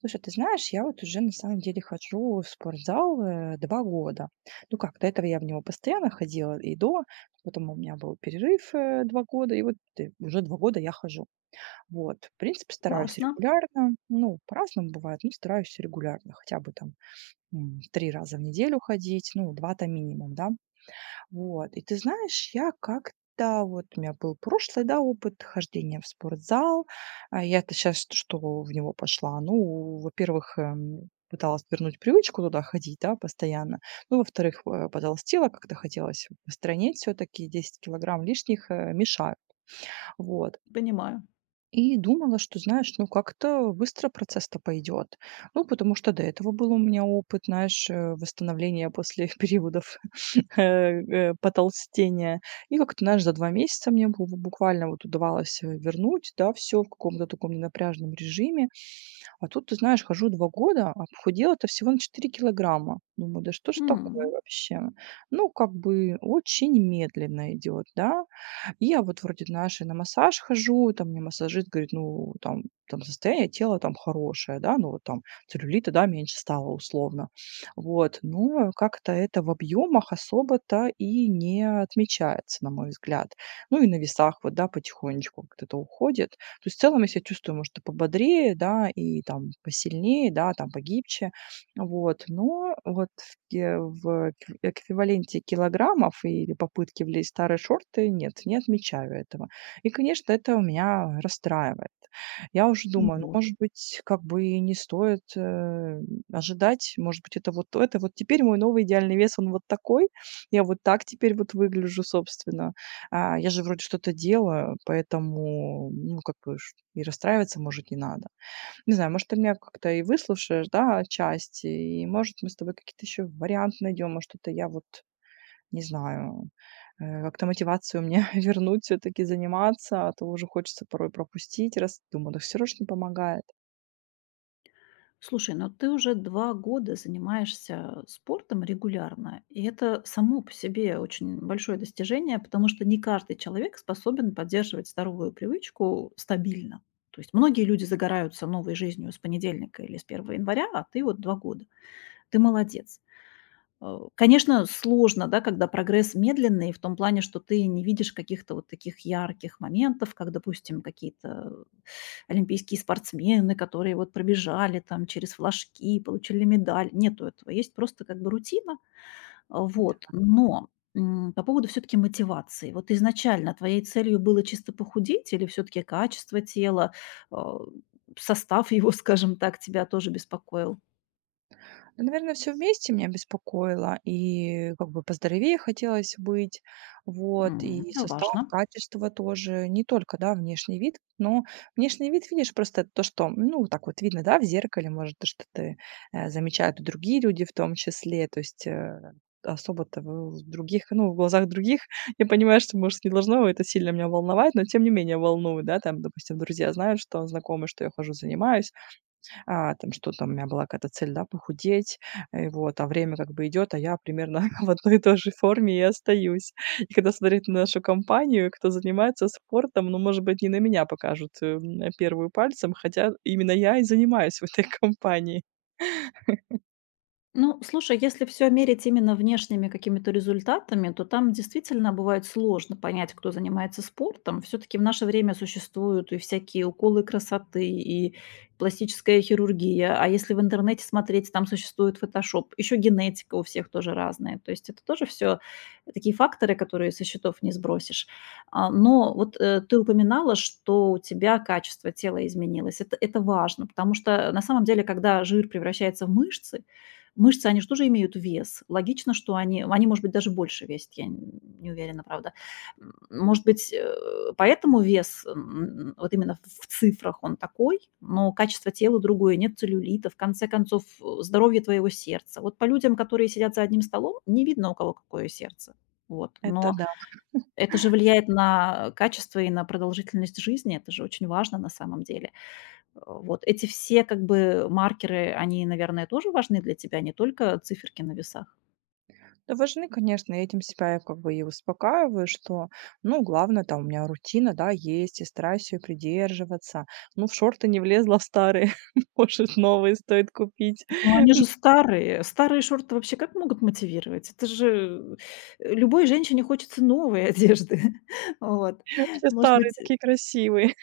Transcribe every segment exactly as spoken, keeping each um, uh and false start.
Слушай, ты знаешь, я вот уже на самом деле хожу в спортзал э, 2 года. Ну как, до этого я в него постоянно ходила и до, потом у меня был перерыв э, 2 года, и вот э, уже два года я хожу. Вот, в принципе, стараюсь Классно, регулярно, ну, по-разному бывает, но стараюсь регулярно, хотя бы там м, три раза в неделю ходить, ну, два-то минимум, да. Вот. И ты знаешь, я как-то вот у меня был прошлый, да, опыт хождения в спортзал. А я-то сейчас что в него пошла? Ну, во-первых, эм, пыталась вернуть привычку туда ходить, да, постоянно. Ну, во-вторых, э, потолстела, как-то хотелось постранить все-таки 10 килограмм лишних, э, мешают. Вот. понимаю. И думала, что, знаешь, ну как-то быстро процесс-то пойдет. Ну, потому что до этого был у меня опыт, знаешь, э, восстановления после периодов э, э, потолстения. И как-то, знаешь, за два месяца мне бу- буквально вот удавалось э, вернуть, да, все в каком-то таком ненапряженном режиме. А тут, ты знаешь, хожу два года, а похудела-то всего на четыре килограмма. Думаю, да что ж такое М. вообще? Ну, как бы очень медленно идет, да. И я вот вроде нашей на массаж хожу, там мне массажист говорит, ну, там, там состояние тела там хорошее, да, ну вот там целлюлита, да, меньше стало условно. Вот, но как-то это в объемах особо-то и не отмечается, на мой взгляд. Ну и на весах вот, да, потихонечку как-то это уходит. То есть в целом я себя чувствую, может, и пободрее, да, и там посильнее, да, там погибче. Вот, но вот Э, в экв эквиваленте килограммов или попытки влезть в старые шорты нет, не отмечаю этого. И, конечно, это у меня расстраивает. Я уже Ну думаю, ну, вот. может быть, как бы и не стоит, э, ожидать, может быть, это вот то, это вот теперь мой новый идеальный вес, он вот такой, я вот так теперь вот выгляжу, собственно. А, я же вроде что-то делаю, поэтому, ну, как бы ш и расстраиваться, может, не надо. Не знаю, может, ты меня как-то и выслушаешь, да, отчасти, и, может, мы с тобой какие-то еще варианты найдем, может, что-то я вот, не знаю, э, как-то мотивацию мне вернуть все-таки заниматься, а то уже хочется порой пропустить, раз думаю, да все равно ж не помогает. Слушай, но ты уже два года занимаешься спортом регулярно, и это само по себе очень большое достижение, потому что не каждый человек способен поддерживать здоровую привычку стабильно. То есть многие люди загораются новой жизнью с понедельника или с первого января, а ты вот два года. Ты молодец. Э, конечно, сложно, да, когда прогресс медленный, в том плане, что ты не видишь каких-то вот таких ярких моментов, как, допустим, какие-то олимпийские спортсмены, которые вот пробежали там через флажки, получили медаль. Нету этого. Есть просто как бы рутина. А, вот. Но, м, по поводу все таки мотивации. Вот изначально твоей целью было чисто похудеть или все таки качество тела, а, состав его, скажем так, тебя тоже беспокоил? Ну, наверное, все вместе меня беспокоило. И как бы поздоровее хотелось быть, вот, М, и это состав, важно. качество тоже. Не только, да, внешний вид, но внешний вид, видишь, просто то, что, ну, вот так вот видно, да, в зеркале, может, то, что ты, э, замечают и другие люди в том числе. То есть, э, особо-то в других, ну, в глазах других я понимаю, что, может, не должно это сильно меня волновать, но тем не менее волнует, да. Там, допустим, друзья знают, что знакомые, что я хожу, занимаюсь. А, там что там, у меня была какая-то цель, да, похудеть, э, вот, а время как бы идет, а я примерно в одной и той же форме и остаюсь. И когда смотреть на нашу компанию, кто занимается спортом, ну, может быть, не на меня покажут э, м, первую пальцем, хотя именно я и занимаюсь в этой компании. Ну, слушай, если все мерить именно внешними какими-то результатами, то там действительно бывает сложно понять, кто занимается спортом. все таки в наше время существуют и всякие уколы красоты, и пластическая хирургия. А если в интернете смотреть, там существует фотошоп. Еще генетика у всех тоже разная. То есть это тоже все такие факторы, которые со счетов не сбросишь. А, но вот, э, ты упоминала, что у тебя качество тела изменилось. Это это важно, потому что на самом деле, когда жир превращается в мышцы, Мышцы, они же тоже имеют вес. Логично, что они они, может быть, даже больше весят, я н не уверена, правда. М, может быть, э, поэтому вес, м, вот именно в в цифрах он такой, но качество тела другое, нет целлюлита, в конце концов, э, здоровье твоего сердца. Вот по людям, которые сидят за одним столом, не видно, у кого какое сердце. Вот. Это Но да. это же влияет на качество и на продолжительность жизни. Это же очень важно на самом деле. Э, вот эти все как бы маркеры, они, наверное, тоже важны для тебя, не только циферки на весах? Да важны, конечно, и этим себя я как бы и успокаиваю, что, ну, главное, там у меня рутина, да, есть, и стараюсь ее придерживаться. Ну, в шорты не влезла в старые, может, новые стоит купить. Ну, они же старые. Старые шорты вообще как могут мотивировать? Это же, э, любой женщине хочется новой одежды. Вот. Все Может старые, быть такие красивые.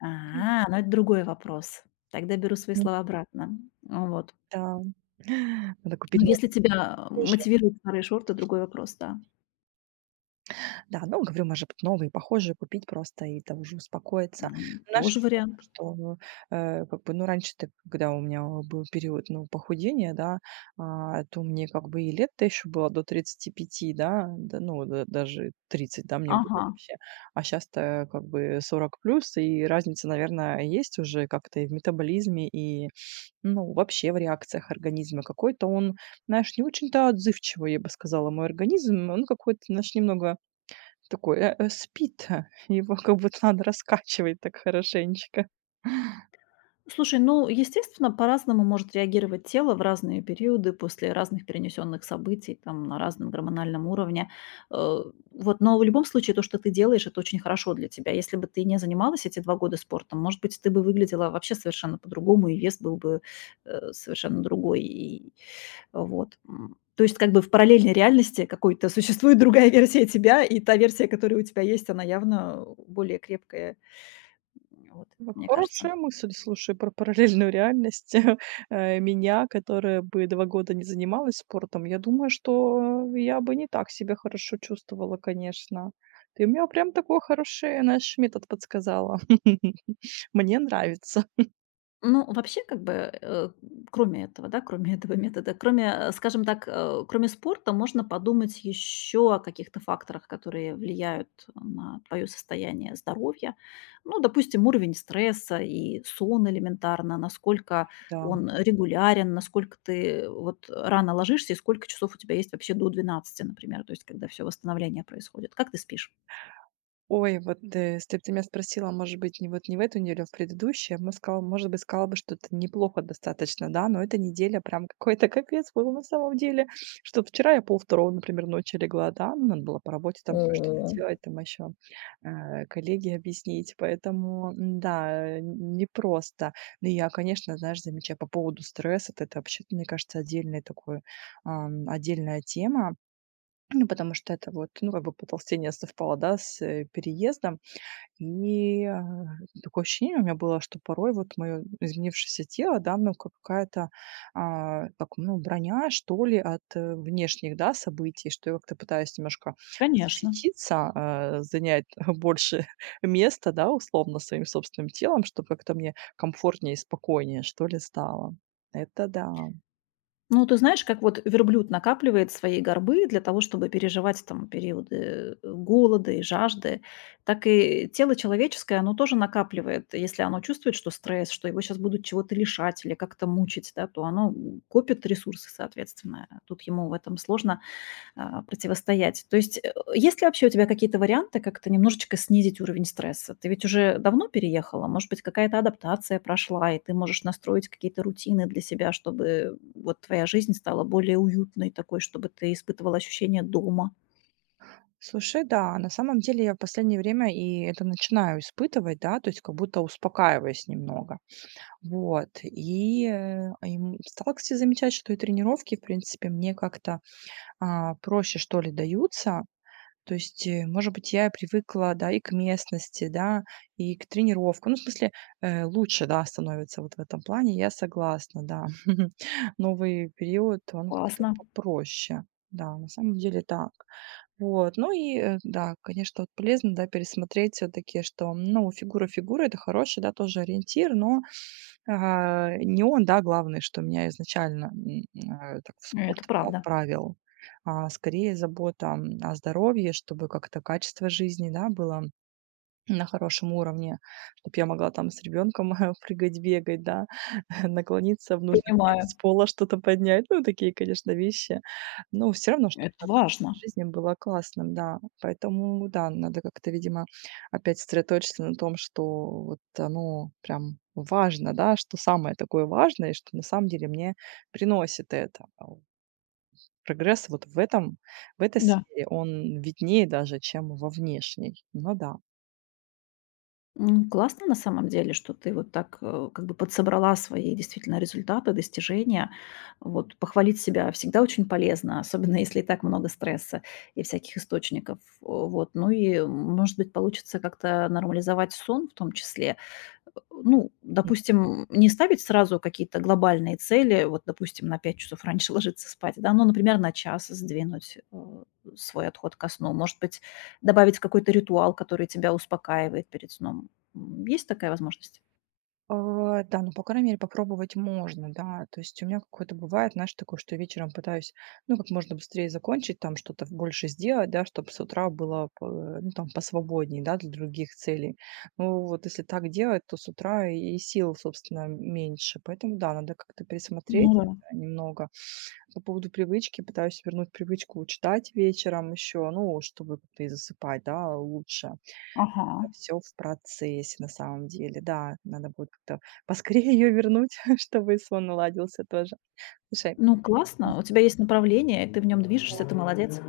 А, ну это другой вопрос. Тогда беру свои М, слова обратно. Ну Вот. да, надо купить Но новые если тебя э, похожие. мотивируют старые шорты, другой вопрос, да. Да, ну, говорю, может быть, новые похожие купить просто и там уже успокоиться. М, Наша тоже вариант. что, э, как бы, ну, раньше-то, когда у меня был период, ну, похудения, да, а, то мне как бы и лет-то еще было до тридцати пяти, да, да, ну, да, даже тридцать, да, мне было Ага. вообще. А сейчас-то как бы сорок плюс, и разница, наверное, есть уже как-то и в метаболизме, и Ну, вообще в реакциях организма. Какой-то он, знаешь, не очень-то отзывчивый, я бы сказала, мой организм. Он какой-то, знаешь, немного такой э, э, спит. Его как будто надо раскачивать так хорошенечко. Слушай, ну, естественно, по-разному может реагировать тело в разные периоды после разных перенесенных событий, там, на разном гормональном уровне. Э, Вот, но в любом случае то, что ты делаешь, это очень хорошо для тебя. Если бы ты не занималась эти два года спортом, может быть, ты бы выглядела вообще совершенно по-другому, и вес был бы э, совершенно другой. И, вот. м. То есть как бы в параллельной реальности какой-то существует другая версия тебя, и та версия, которая у тебя есть, она явно более крепкая, вот, Ну, мне кажется. Хорошая мысль, слушай, про параллельную реальность э, меня, которая бы два года не занималась спортом. Я думаю, что я бы не так себя хорошо чувствовала, конечно. Ты мне прям такой хороший, наш метод подсказала. Мне нравится. Ну, вообще, как бы, э, кроме этого, да, кроме этого метода, кроме, э, скажем так, э, кроме спорта, можно подумать еще о каких-то факторах, которые влияют на твое состояние здоровья. Ну, допустим, уровень стресса и сон элементарно, насколько Да. он регулярен, насколько ты вот рано ложишься и сколько часов у тебя есть вообще до двенадцати, например, то есть когда все восстановление происходит. Как ты спишь? Ой, вот, М. э, если б ты меня спросила, может быть, не вот не в эту неделю, а в предыдущую, я бы сказала, может быть, сказала бы, что это неплохо достаточно, да, но эта неделя прям какой-то капец был на самом деле, что вчера я полпервого, например, ночи легла, да, ну, надо было по работе там кое-что О, делать, там еще, коллеги объяснить, поэтому, м-да, э, н непросто. Ну, я, конечно, знаешь, замечаю по поводу стресса, т это вообще, мне кажется, отдельный такой, ам, отдельная тема, ну, потому что это вот, ну, как бы потолстение совпало, да, с, э, переездом. И, а, такое ощущение у меня было, что порой вот мое изменившееся тело, да, ну как какая-то, а, как, ну, броня, что ли, от, э, внешних, да, событий, что я как-то пытаюсь немножко Конечно. защититься, а, занять больше места, да, условно, своим собственным телом, чтобы как-то мне комфортнее и спокойнее, что ли, стало. Это да. Ну, ты знаешь, как вот верблюд накапливает свои горбы для того, чтобы переживать там периоды э, голода и жажды, так и тело человеческое, оно тоже накапливает. Если оно чувствует, что стресс, что его сейчас будут чего-то лишать или как-то мучить, да, то оно м, копит ресурсы, соответственно. Тут ему в этом сложно а, противостоять. То есть, э, есть ли вообще у тебя какие-то варианты как-то немножечко снизить уровень стресса? Ты ведь уже давно переехала, может быть, какая-то адаптация прошла, и ты можешь настроить какие-то рутины для себя, чтобы вот твоя жизнь стала более уютной такой, чтобы ты испытывала ощущение дома. Слушай, да, на самом деле я в последнее время и это начинаю испытывать, да, то есть как будто успокаиваюсь немного. Вот, и, э, а, им стала, кстати, замечать, что и тренировки, в принципе, мне как-то, а, проще, что ли, даются. То есть, э, может быть, я и привыкла, да, и к местности, да, и к тренировкам. Ну, в смысле, э, лучше, да, становится вот в этом плане, я согласна, да. Новый период, он как-то Классно, попроще. Да, на самом деле так. Вот. Ну и, э, да, конечно, вот полезно, да, пересмотреть все таки что, ну, фигура фигура это хороший, да, тоже ориентир, но а, не он, да, главный, что меня изначально, м, э, так в спорт, это да, правда. отправил, а скорее забота, м, о здоровье, чтобы как-то качество жизни, да, было на хорошем уровне, чтоб я могла там с ребенком прыгать, бегать, да, наклониться в нужный момент, Понимаю, с пола что-то поднять. Ну, такие, конечно, вещи. Но все равно, чтобы это да, качество важно. жизни было классным, да. Поэтому, да, надо как-то, видимо, опять сосредоточиться на том, что вот оно прям важно, да, что самое такое важное, и что на самом деле мне приносит это. А у Прогресс вот в этом, в этой Да. сфере, он виднее даже, чем во внешней. Ну да. М, классно на самом деле, что ты вот так, э, как бы подсобрала свои действительно результаты, достижения. Вот похвалить себя всегда очень полезно, особенно если и так много стресса и всяких источников. О, Вот, ну и, м, может быть, получится как-то нормализовать сон в том числе. Э, ну, допустим, не ставить сразу какие-то глобальные цели, вот, допустим, на пять часов раньше ложиться спать, да, но, например, на час сдвинуть, э, свой отход ко сну. Может быть, добавить какой-то ритуал, который тебя успокаивает перед сном. М, есть такая возможность? А, да, ну, по крайней мере, попробовать можно, да. То есть у меня какое-то бывает, знаешь, такое, что вечером пытаюсь, ну, как можно быстрее закончить, там что-то больше сделать, да, чтобы с утра было, по- э, ну, там, посвободнее, да, для других целей. Ну, вот если так делать, то с утра и сил, собственно, меньше. Поэтому, да, надо как-то пересмотреть Ну да. это немного. По поводу привычки, пытаюсь вернуть привычку читать вечером еще, ну, чтобы как-то и засыпать, да, лучше. Ага. Все в процессе, на самом деле. Да, надо будет как-то поскорее ее вернуть, чтобы и сон наладился тоже. Слушай, Ну, классно, у тебя есть направление, ты в нем движешься, ты молодец.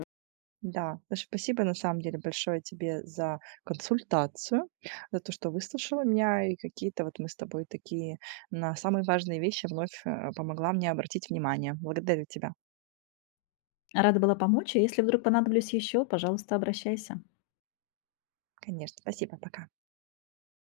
да, да, спасибо на самом деле большое тебе за консультацию, за то, что выслушала меня, и какие-то вот мы с тобой такие на самые важные вещи вновь, э, помогла мне обратить внимание. Благодарю тебя. Рада была помочь, и если вдруг понадоблюсь еще, пожалуйста, обращайся. Конечно. Спасибо. Пока.